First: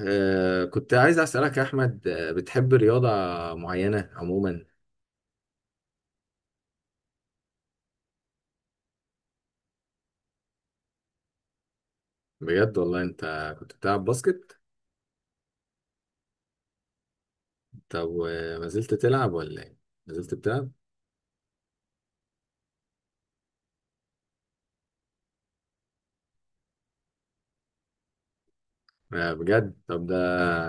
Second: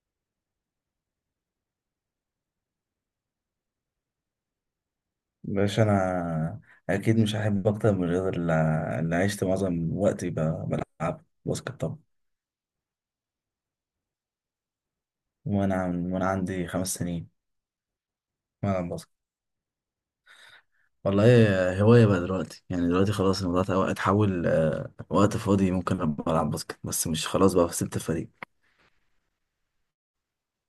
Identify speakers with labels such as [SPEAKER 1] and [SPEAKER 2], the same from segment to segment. [SPEAKER 1] آه كنت عايز أسألك يا أحمد، بتحب رياضة معينة عموما؟
[SPEAKER 2] باش انا اكيد مش هحب اكتر من الرياضه اللي عشت معظم وقتي بلعب باسكت طبعا.
[SPEAKER 1] بجد والله أنت كنت بتلعب باسكت.
[SPEAKER 2] وانا عندي 5 سنين
[SPEAKER 1] طب وما
[SPEAKER 2] بلعب
[SPEAKER 1] زلت
[SPEAKER 2] باسكت.
[SPEAKER 1] تلعب ولا إيه؟ ما زلت بتلعب؟
[SPEAKER 2] والله هوايه بقى دلوقتي، يعني دلوقتي خلاص الموضوع اتحول، وقت فاضي ممكن ابقى العب باسكت، بس مش، خلاص بقى سبت الفريق.
[SPEAKER 1] آه بجد. طب، ده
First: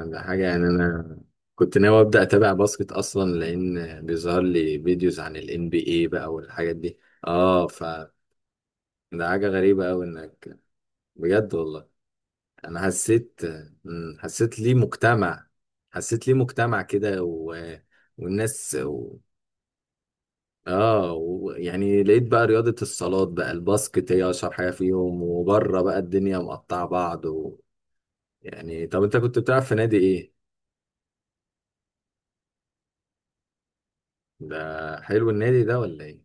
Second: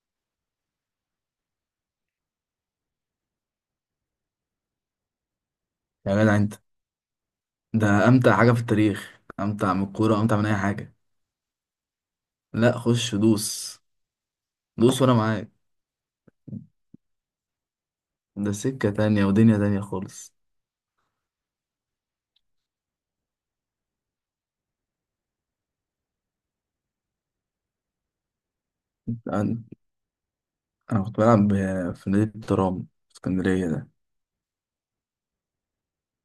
[SPEAKER 1] ده حاجة يعني. أنا كنت ناوي أبدأ أتابع باسكت أصلا، لأن بيظهر لي فيديوز عن ال NBA
[SPEAKER 2] يا
[SPEAKER 1] بقى
[SPEAKER 2] جدع انت،
[SPEAKER 1] والحاجات دي. آه ف
[SPEAKER 2] ده امتع حاجه في التاريخ،
[SPEAKER 1] ده حاجة
[SPEAKER 2] امتع من
[SPEAKER 1] غريبة أوي
[SPEAKER 2] الكوره، امتع من اي
[SPEAKER 1] إنك،
[SPEAKER 2] حاجه.
[SPEAKER 1] بجد والله.
[SPEAKER 2] لا،
[SPEAKER 1] أنا
[SPEAKER 2] خش
[SPEAKER 1] حسيت،
[SPEAKER 2] دوس.
[SPEAKER 1] حسيت ليه
[SPEAKER 2] دوس وانا
[SPEAKER 1] مجتمع،
[SPEAKER 2] معاك.
[SPEAKER 1] كده، و
[SPEAKER 2] ده
[SPEAKER 1] والناس
[SPEAKER 2] سكه تانية ودنيا تانية خالص.
[SPEAKER 1] اه، يعني لقيت بقى رياضة الصالات بقى الباسكت هي اشهر حاجة فيهم، وبره بقى الدنيا مقطعة بعض و... يعني طب انت كنت بتلعب
[SPEAKER 2] انا
[SPEAKER 1] في نادي ايه؟
[SPEAKER 2] أنا كنت بلعب في نادي الترام في اسكندريه. ده
[SPEAKER 1] ده حلو النادي ده ولا ايه؟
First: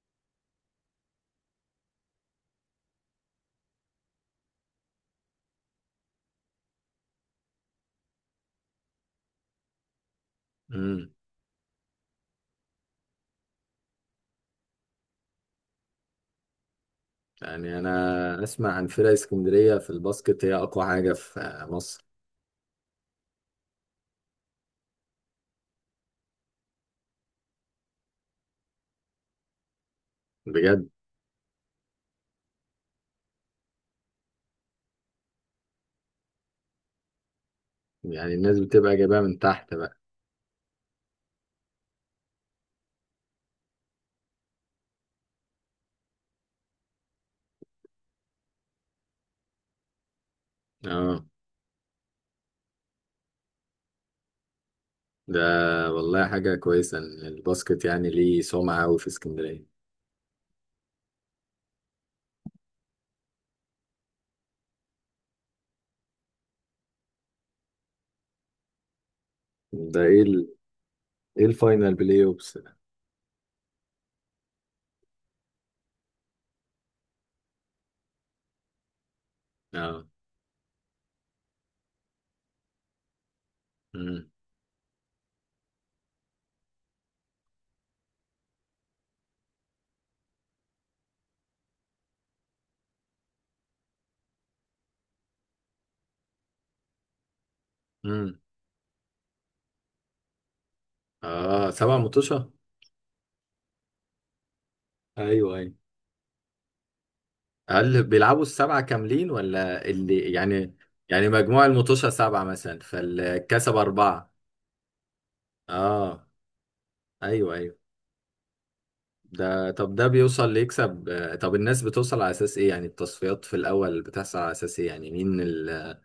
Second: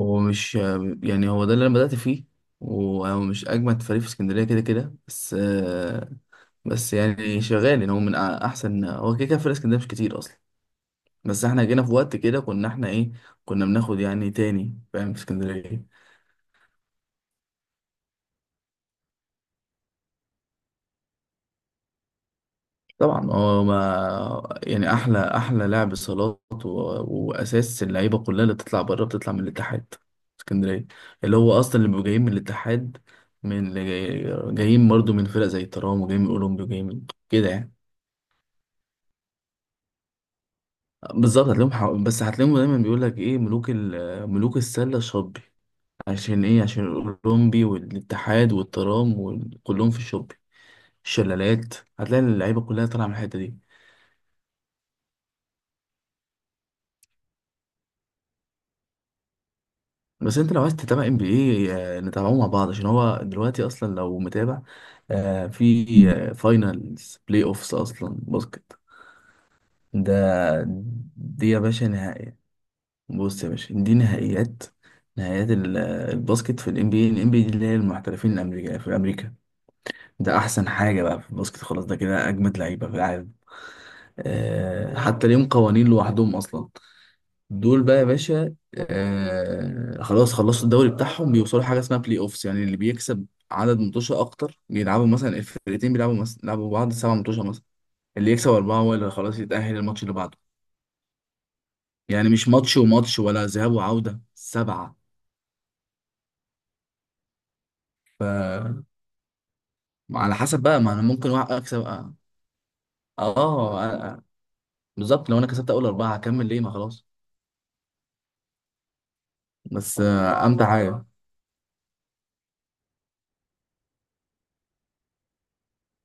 [SPEAKER 2] هو مش يعني هو ده اللي انا بدأت فيه، وهو مش اجمد فريق في اسكندريه كده كده، بس بس يعني شغال، يعني هو احسن، هو كده كده فريق اسكندريه مش كتير اصلا.
[SPEAKER 1] امم.
[SPEAKER 2] بس احنا جينا في وقت كده، كنا احنا ايه، كنا بناخد يعني تاني فاهم في اسكندريه.
[SPEAKER 1] يعني انا اسمع عن فرق اسكندرية في الباسكت هي اقوى حاجة في مصر.
[SPEAKER 2] طبعا هو ما يعني احلى احلى لاعب صالات، و... واساس اللعيبه كلها اللي بتطلع بره بتطلع من الاتحاد اسكندريه،
[SPEAKER 1] بجد.
[SPEAKER 2] اللي هو اصلا اللي بيبقوا جايين من الاتحاد، من جايين برضه من فرق زي الترام، وجايين من اولمبي، وجايين من كده يعني.
[SPEAKER 1] يعني الناس بتبقى جايبها من تحت بقى.
[SPEAKER 2] بالظبط، بس هتلاقيهم دايما بيقول لك ايه، ملوك ملوك السله الشطبي، عشان ايه، عشان الاولمبي والاتحاد والترام وكلهم في الشطبي
[SPEAKER 1] اه.
[SPEAKER 2] الشلالات، هتلاقي اللعيبه كلها طالعه من الحته دي.
[SPEAKER 1] ده والله حاجة كويسة ان الباسكت يعني ليه سمعة أوي في اسكندرية.
[SPEAKER 2] بس انت لو عايز تتابع NBA نتابعوه مع بعض، عشان هو دلوقتي اصلا لو متابع في فاينلز بلاي اوفس اصلا باسكت.
[SPEAKER 1] ده ايه
[SPEAKER 2] ده
[SPEAKER 1] ال... ايه
[SPEAKER 2] دي يا باشا
[SPEAKER 1] الفاينل بلاي
[SPEAKER 2] نهائي.
[SPEAKER 1] اوبس ده؟
[SPEAKER 2] بص يا باشا، دي نهائيات، الباسكت في الNBA. الNBA دي اللي هي المحترفين الامريكا في امريكا.
[SPEAKER 1] اه.
[SPEAKER 2] ده احسن حاجه بقى في الباسكت، خلاص ده كده اجمد لعيبه في العالم. حتى ليهم قوانين لوحدهم اصلا. دول بقى يا باشا، خلاص خلصوا الدوري بتاعهم، بيوصلوا حاجه اسمها بلاي اوفس، يعني اللي بيكسب عدد متوشه اكتر بيلعبوا، مثلا الفرقتين بيلعبوا مثلا بعض 7 متوشه مثلا. اللي
[SPEAKER 1] امم.
[SPEAKER 2] يكسب 4 هو اللي خلاص يتاهل الماتش اللي بعده.
[SPEAKER 1] اه، سبعة
[SPEAKER 2] يعني مش
[SPEAKER 1] مطوشة.
[SPEAKER 2] ماتش وماتش ولا ذهاب وعوده، 7.
[SPEAKER 1] ايوه، ايوه. هل
[SPEAKER 2] ف
[SPEAKER 1] بيلعبوا السبعة كاملين ولا اللي
[SPEAKER 2] على حسب
[SPEAKER 1] يعني؟
[SPEAKER 2] بقى، ما انا
[SPEAKER 1] يعني
[SPEAKER 2] ممكن
[SPEAKER 1] مجموع
[SPEAKER 2] اكسب،
[SPEAKER 1] المطوشة
[SPEAKER 2] اه.
[SPEAKER 1] سبعة مثلا
[SPEAKER 2] آه،
[SPEAKER 1] فالكسب
[SPEAKER 2] آه. آه،
[SPEAKER 1] أربعة.
[SPEAKER 2] بالظبط، لو انا كسبت اول 4
[SPEAKER 1] اه،
[SPEAKER 2] هكمل ليه، ما خلاص.
[SPEAKER 1] ايوه ايوه. طب
[SPEAKER 2] بس
[SPEAKER 1] ده بيوصل
[SPEAKER 2] امتع حاجه.
[SPEAKER 1] ليكسب. طب الناس بتوصل على أساس ايه؟ يعني التصفيات في الأول بتحصل على أساس ايه؟ يعني مين اللي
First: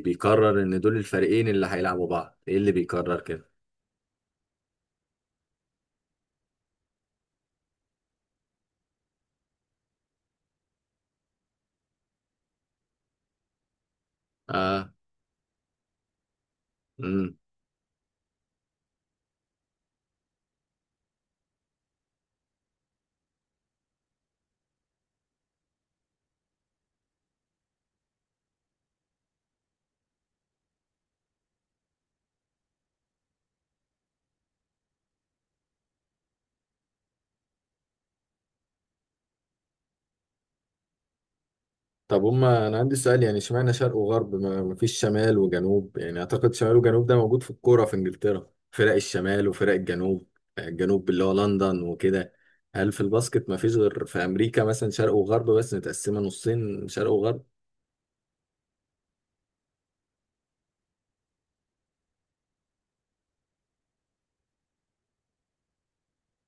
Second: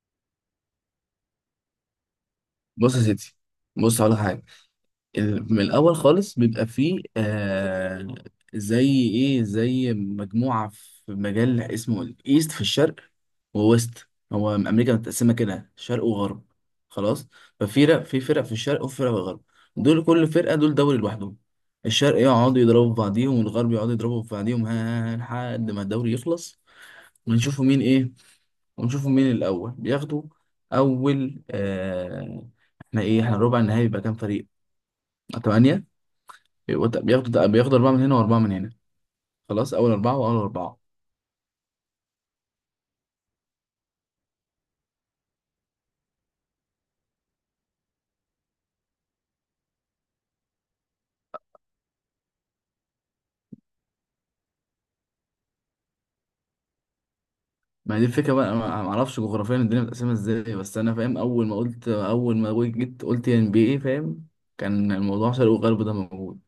[SPEAKER 1] بيقرر ان دول الفريقين اللي هيلعبوا بعض؟ ايه اللي
[SPEAKER 2] بص يا
[SPEAKER 1] بيقرر
[SPEAKER 2] سيدي،
[SPEAKER 1] كده؟
[SPEAKER 2] بص على حاجه. من الاول خالص بيبقى فيه زي ايه، زي مجموعه في مجال اسمه الايست في الشرق، وويست. هو
[SPEAKER 1] اه.
[SPEAKER 2] امريكا متقسمه كده شرق وغرب، خلاص. ففي فرق في فرق في الشرق وفي فرق في الغرب، دول كل فرقه دول دوري لوحدهم. الشرق يقعدوا يضربوا في بعضيهم والغرب يقعدوا يضربوا في بعضيهم، ها ها ها، لحد ما الدوري يخلص. ونشوفوا مين ايه ونشوفوا مين الأول بياخدوا أول. احنا إيه، احنا ربع النهائي بيبقى كام فريق؟ 8. بياخدوا 4 من هنا وأربعة من هنا، خلاص أول 4 وأول أربعة.
[SPEAKER 1] طب هما، انا عندي سؤال، يعني اشمعنى شرق وغرب، ما فيش شمال وجنوب؟ يعني اعتقد شمال وجنوب ده موجود في الكوره في انجلترا، فرق الشمال وفرق الجنوب، يعني الجنوب اللي هو لندن وكده. هل في الباسكت ما فيش غير في امريكا مثلا شرق وغرب بس، متقسمه نصين شرق وغرب؟
[SPEAKER 2] ما هي دي الفكرة بقى، أنا ما أعرفش جغرافيا الدنيا متقسمة إزاي، بس أنا فاهم. أول ما جيت قلت NBA فاهم، كان الموضوع شرق وغرب ده موجود.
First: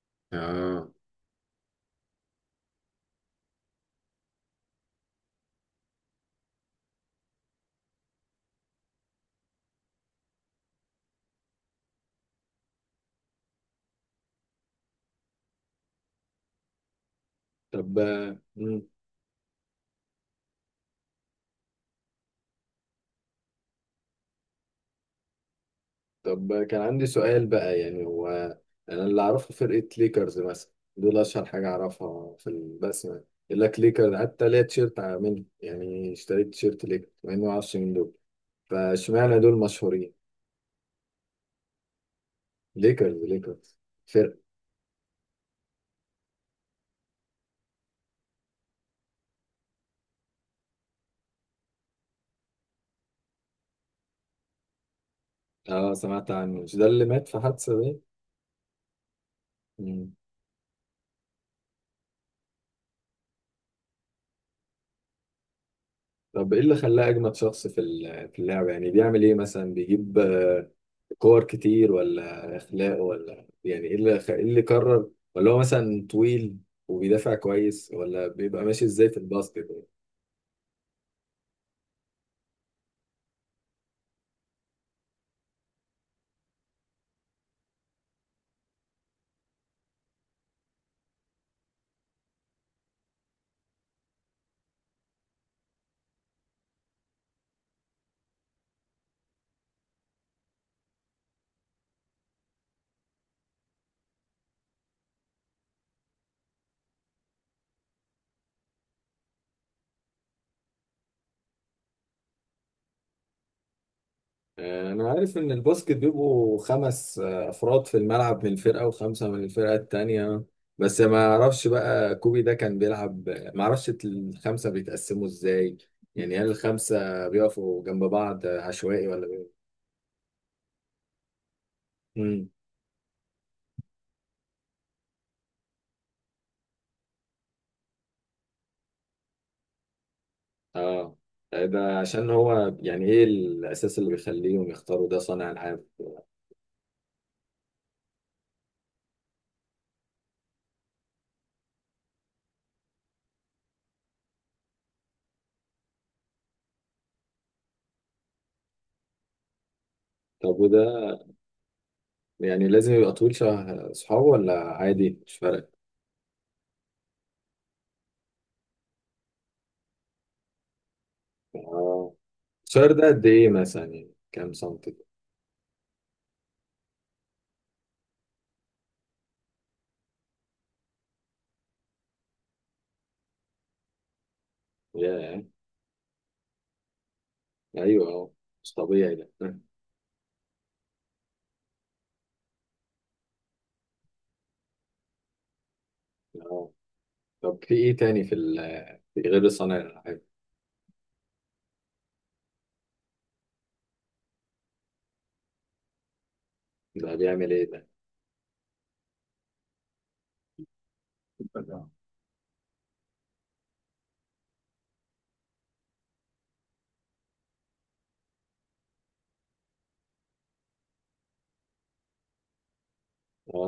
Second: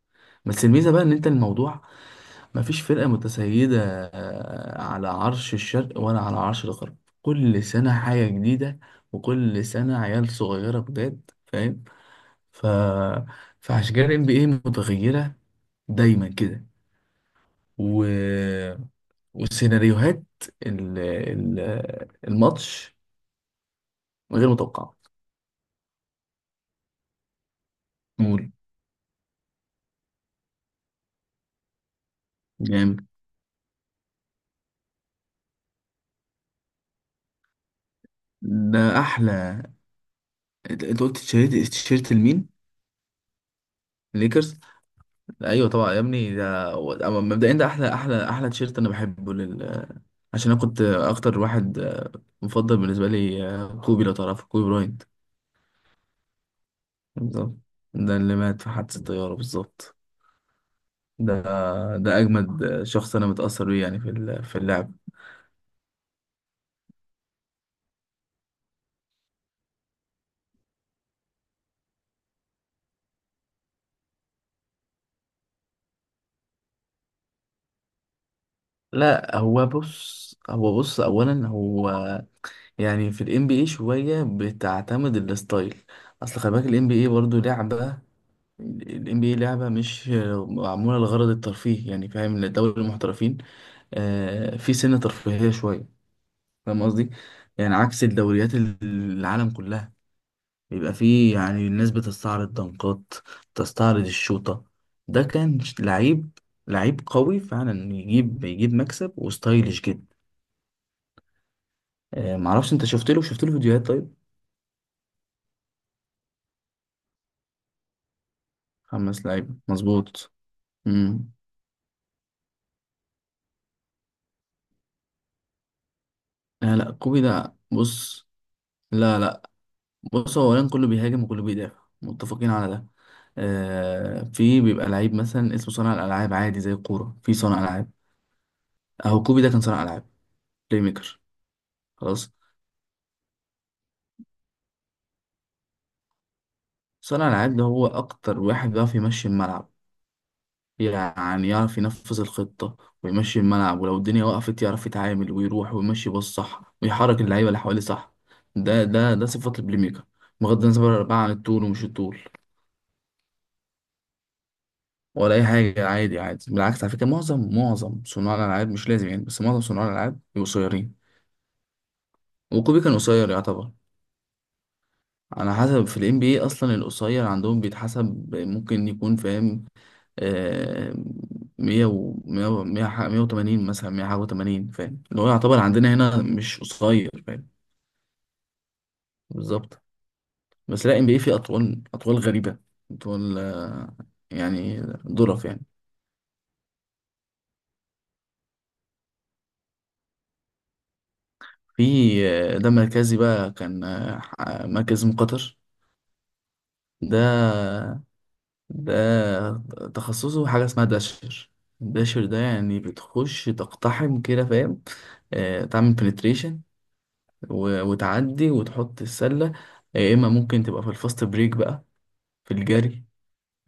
[SPEAKER 2] بس
[SPEAKER 1] اه.
[SPEAKER 2] الميزة بقى إن أنت الموضوع مفيش فرقة متسيدة على عرش الشرق ولا على عرش الغرب. كل سنة حاجة جديدة، وكل سنة عيال صغيرة جداد فاهم. ف... فعشان كده ال NBA متغيرة دايما كده.
[SPEAKER 1] طب.
[SPEAKER 2] و...
[SPEAKER 1] مم.
[SPEAKER 2] والسيناريوهات ال... ال... الماتش غير متوقعة.
[SPEAKER 1] طب كان عندي سؤال بقى، يعني هو،
[SPEAKER 2] قول.
[SPEAKER 1] انا اللي اعرفه فرقه ليكرز مثلا، دول اشهر حاجه اعرفها في
[SPEAKER 2] جامد.
[SPEAKER 1] البسمه. يقول لك ليكرز، حتى ليا تيشيرت منه، يعني اشتريت تيشيرت ليكرز مع اني ما اعرفش مين دول.
[SPEAKER 2] ده
[SPEAKER 1] فاشمعنى دول
[SPEAKER 2] أحلى.
[SPEAKER 1] مشهورين؟
[SPEAKER 2] أنت قلت تيشيرت، لمين؟
[SPEAKER 1] ليكرز، ليكرز، فرق.
[SPEAKER 2] ليكرز. ايوه طبعا يا ابني، أما مبدئيا ده احلى احلى احلى تيشيرت انا بحبه، عشان انا كنت اكتر واحد مفضل بالنسبه لي كوبي لو تعرفه، كوبي براينت.
[SPEAKER 1] اه، سمعت عنه، مش ده اللي مات في
[SPEAKER 2] بالظبط،
[SPEAKER 1] حادثة دي؟
[SPEAKER 2] ده اللي مات في حادثه الطياره، بالظبط.
[SPEAKER 1] مم.
[SPEAKER 2] ده ده اجمد شخص انا متاثر بيه، يعني في اللعب.
[SPEAKER 1] طب ايه اللي خلاه اجمد شخص في في اللعبة؟ يعني بيعمل ايه مثلا؟ بيجيب كور كتير، ولا اخلاق، ولا يعني إيه اللي قرر؟ ولا هو مثلا طويل وبيدافع كويس، ولا بيبقى ماشي ازاي في
[SPEAKER 2] لا، هو
[SPEAKER 1] الباسكت؟
[SPEAKER 2] بص، اولا هو يعني في الNBA شويه بتعتمد الستايل. اصل خلي بالك الNBA برضه لعبه. الام بي اي لعبه مش معموله لغرض الترفيه، يعني فاهم لدوري المحترفين. في سنة ترفيهية شوية، فاهم قصدي، يعني عكس الدوريات العالم كلها، بيبقى فيه يعني الناس بتستعرض دنقات، تستعرض الشوطة. ده كان لعيب، لعيب قوي فعلا، يجيب مكسب، وستايلش جدا. معرفش انت شفت له فيديوهات؟ طيب.
[SPEAKER 1] انا عارف ان الباسكت بيبقوا خمس افراد في الملعب من الفرقه،
[SPEAKER 2] خمس
[SPEAKER 1] وخمسه من
[SPEAKER 2] لعيبة
[SPEAKER 1] الفرقه
[SPEAKER 2] مظبوط.
[SPEAKER 1] التانيه، بس ما
[SPEAKER 2] امم
[SPEAKER 1] اعرفش بقى كوبي ده كان بيلعب، ما اعرفش الخمسه بيتقسموا ازاي. يعني هل
[SPEAKER 2] لا لا، كوبي
[SPEAKER 1] الخمسه
[SPEAKER 2] ده
[SPEAKER 1] بيقفوا جنب
[SPEAKER 2] بص.
[SPEAKER 1] بعض عشوائي
[SPEAKER 2] لا
[SPEAKER 1] ولا بي...؟
[SPEAKER 2] لا. بص هو اولا، كله بيهاجم وكله بيدافع متفقين
[SPEAKER 1] امم.
[SPEAKER 2] على ده. في بيبقى لعيب مثلا اسمه صانع الالعاب، عادي زي الكوره في صانع العاب، اهو كوبي ده كان صانع العاب، بلاي
[SPEAKER 1] اه.
[SPEAKER 2] ميكر.
[SPEAKER 1] ده عشان
[SPEAKER 2] خلاص،
[SPEAKER 1] هو، يعني ايه الاساس اللي بيخليهم يختاروا ده صانع العاب؟
[SPEAKER 2] صانع العاب ده هو اكتر واحد بيعرف يمشي الملعب، يعني يعرف ينفذ الخطة ويمشي الملعب، ولو الدنيا وقفت يعرف يتعامل ويروح ويمشي باص صح، ويحرك اللعيبة اللي حواليه صح. ده صفات البلاي ميكر،
[SPEAKER 1] طب
[SPEAKER 2] بغض النظر
[SPEAKER 1] وده،
[SPEAKER 2] بقى عن الطول ومش الطول.
[SPEAKER 1] يعني لازم يبقى طويل شبه صحابه ولا عادي
[SPEAKER 2] ولا
[SPEAKER 1] مش
[SPEAKER 2] اي
[SPEAKER 1] فارق؟
[SPEAKER 2] حاجة، عادي عادي، بالعكس. على فكرة، معظم صناع الالعاب مش لازم، يعني، بس معظم صناع الالعاب بيبقوا قصيرين،
[SPEAKER 1] اه.
[SPEAKER 2] وكوبي
[SPEAKER 1] الشهر
[SPEAKER 2] كان
[SPEAKER 1] ده قد
[SPEAKER 2] قصير
[SPEAKER 1] ايه
[SPEAKER 2] يعتبر.
[SPEAKER 1] مثلا؟ يعني كام سنتي؟
[SPEAKER 2] على حسب، في الNB اصلا القصير عندهم بيتحسب، ممكن يكون فاهم. آه، 180 مثلا، مية حاجة وتمانين فاهم، اللي هو يعتبر عندنا هنا مش قصير، فاهم.
[SPEAKER 1] ايوه، اه، مش طبيعي ده، اه.
[SPEAKER 2] بالظبط. بس لا NBA فيه أطوال، أطوال غريبة، أطوال يعني ظرف يعني.
[SPEAKER 1] آه. طب في ايه تاني في في غير صانع الالعاب؟
[SPEAKER 2] في ده مركزي بقى كان مركز من قطر.
[SPEAKER 1] ده
[SPEAKER 2] ده
[SPEAKER 1] بيعمل ايه ده؟
[SPEAKER 2] ده تخصصه حاجة اسمها داشر. الداشر ده يعني بتخش تقتحم كده فاهم. تعمل بنتريشن وتعدي وتحط السلة. يا إما ممكن تبقى في الفاست بريك بقى، في الجري،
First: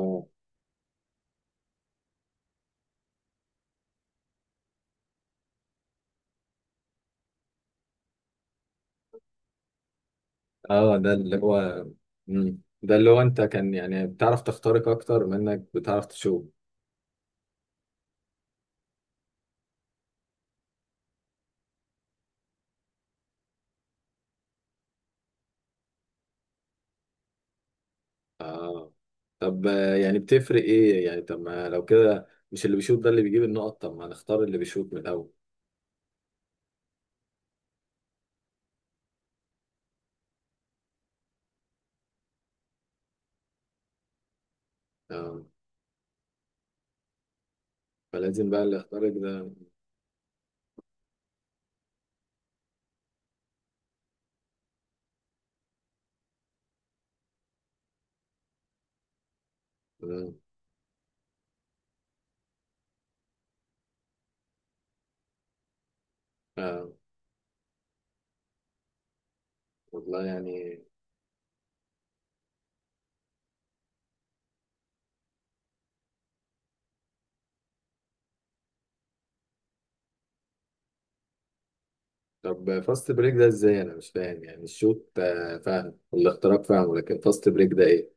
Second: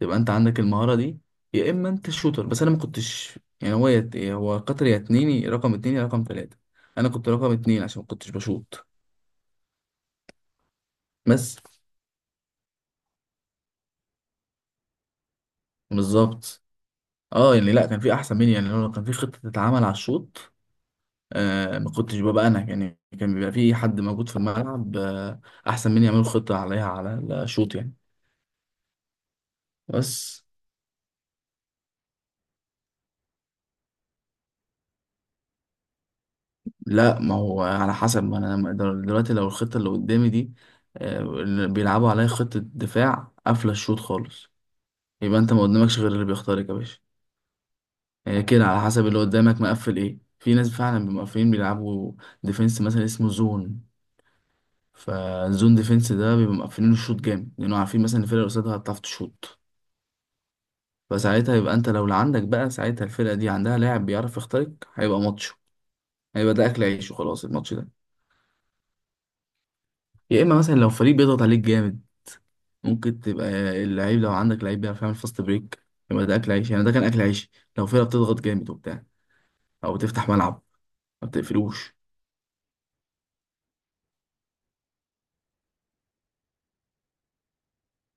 [SPEAKER 2] تبقى أنت عندك المهارة دي، يا إما أنت الشوتر. بس أنا ما كنتش، يعني، هو قطر يا 2، يا رقم 2 يا رقم 3. أنا كنت رقم 2 عشان ما كنتش بشوط.
[SPEAKER 1] اه. ده اللي
[SPEAKER 2] بس.
[SPEAKER 1] هو، مم. ده اللي هو انت كان، يعني بتعرف تخترق اكتر منك، بتعرف تشوف.
[SPEAKER 2] بالظبط. اه، يعني لا كان في أحسن مني. يعني لو كان في خطة تتعمل على الشوط ما كنتش ببقى أنا، يعني كان بيبقى في حد موجود في الملعب أحسن مني يعمل خطة عليها على الشوط يعني.
[SPEAKER 1] اه. طب يعني
[SPEAKER 2] بس
[SPEAKER 1] بتفرق ايه؟ يعني طب ما لو كده، مش اللي بيشوط ده اللي بيجيب النقط؟ طب ما نختار اللي بيشوط من الاول.
[SPEAKER 2] لا، ما هو على حسب، ما انا دلوقتي لو الخطه اللي قدامي دي اللي بيلعبوا عليا خطه دفاع قافله الشوط خالص، يبقى
[SPEAKER 1] اه،
[SPEAKER 2] انت ما قدامكش غير اللي بيختارك يا باشا. هي
[SPEAKER 1] فلازم بقى
[SPEAKER 2] كده
[SPEAKER 1] اللي
[SPEAKER 2] على حسب
[SPEAKER 1] يخترق
[SPEAKER 2] اللي
[SPEAKER 1] ده.
[SPEAKER 2] قدامك مقفل ايه. في ناس فعلا بيبقوا مقفلين بيلعبوا ديفنس مثلا اسمه زون، فالزون ديفنس ده بيبقوا مقفلين الشوط جامد لانه عارفين مثلا الفرقه اللي قصادها هتعرف تشوط.
[SPEAKER 1] مم.
[SPEAKER 2] فساعتها يبقى انت لو اللي عندك بقى، ساعتها الفرقه دي عندها لاعب بيعرف يخترق، هيبقى ماتش، هيبقى ده اكل
[SPEAKER 1] اه،
[SPEAKER 2] عيش وخلاص الماتش ده.
[SPEAKER 1] والله
[SPEAKER 2] يا اما مثلا
[SPEAKER 1] يعني.
[SPEAKER 2] لو فريق بيضغط عليك جامد، ممكن تبقى اللعيب، لو عندك لعيب بيعرف يعمل فاست بريك، يبقى ده اكل عيش، يعني ده كان اكل عيش، لو فرقه بتضغط جامد وبتاع، او بتفتح ملعب ما بتقفلوش.
[SPEAKER 1] طب فاست بريك ده ازاي؟ انا مش فاهم. يعني الشوط فاهم، والاختراق فاهم، لكن فاست بريك ده ايه؟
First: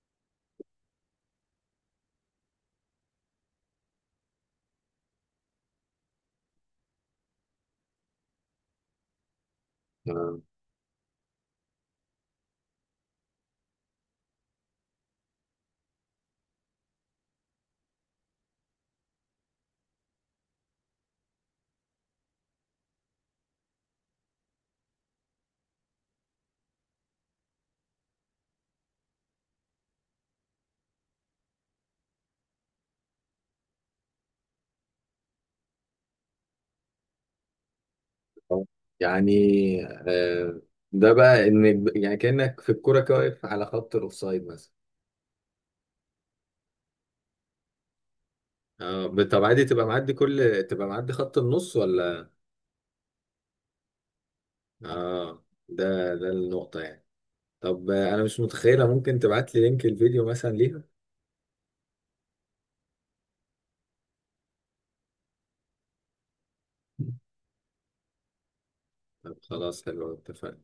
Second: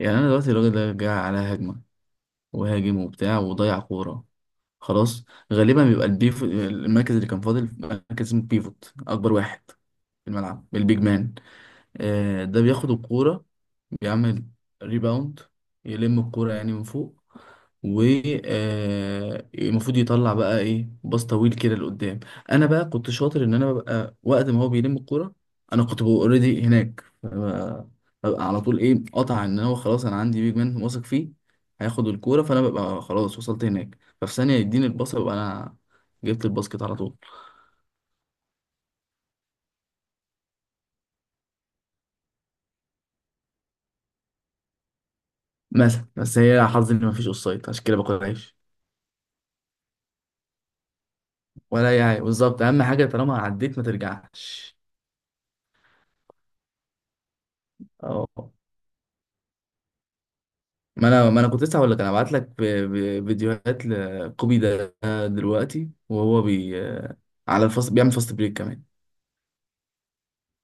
[SPEAKER 2] يعني انا دلوقتي الراجل ده جاي على هجمه وهاجم وبتاع وضيع كوره، خلاص، غالبا بيبقى البيف المركز اللي كان فاضل، مركز اسمه بيفوت اكبر واحد في
[SPEAKER 1] آه،
[SPEAKER 2] الملعب، البيج مان. ده بياخد الكوره، بيعمل ريباوند، يلم الكورة يعني من فوق، والمفروض يطلع بقى ايه باص طويل كده لقدام. انا بقى كنت شاطر ان انا ببقى وقت ما هو بيلم الكورة، انا كنت ببقى اوريدي هناك، ببقى على طول ايه قطع، ان هو خلاص انا عندي بيج مان واثق فيه هياخد الكورة، فانا ببقى خلاص وصلت هناك، ففي ثانية يديني الباص ببقى انا جبت الباسكت على طول.
[SPEAKER 1] آه. يعني آه، ده بقى ان يعني كأنك في الكوره كده واقف على خط الاوفسايد مثلا.
[SPEAKER 2] مثلا. بس هي حظي ان مفيش اوفسايد عشان كده باكل عيش.
[SPEAKER 1] اه. طب عادي تبقى معدي، كل تبقى معدي خط النص
[SPEAKER 2] ولا يعني
[SPEAKER 1] ولا؟
[SPEAKER 2] بالظبط، اهم حاجه طالما عديت ما ترجعش.
[SPEAKER 1] اه، ده النقطة يعني. طب انا مش
[SPEAKER 2] اه،
[SPEAKER 1] متخيلة، ممكن تبعت لي لينك الفيديو مثلا ليها؟
[SPEAKER 2] ما انا كنت لسه هقول لك، انا هبعت لك فيديوهات لكوبي ده، دلوقتي وهو على الفاست، بيعمل فاست بريك كمان.
[SPEAKER 1] طب خلاص، حلو، اتفقنا.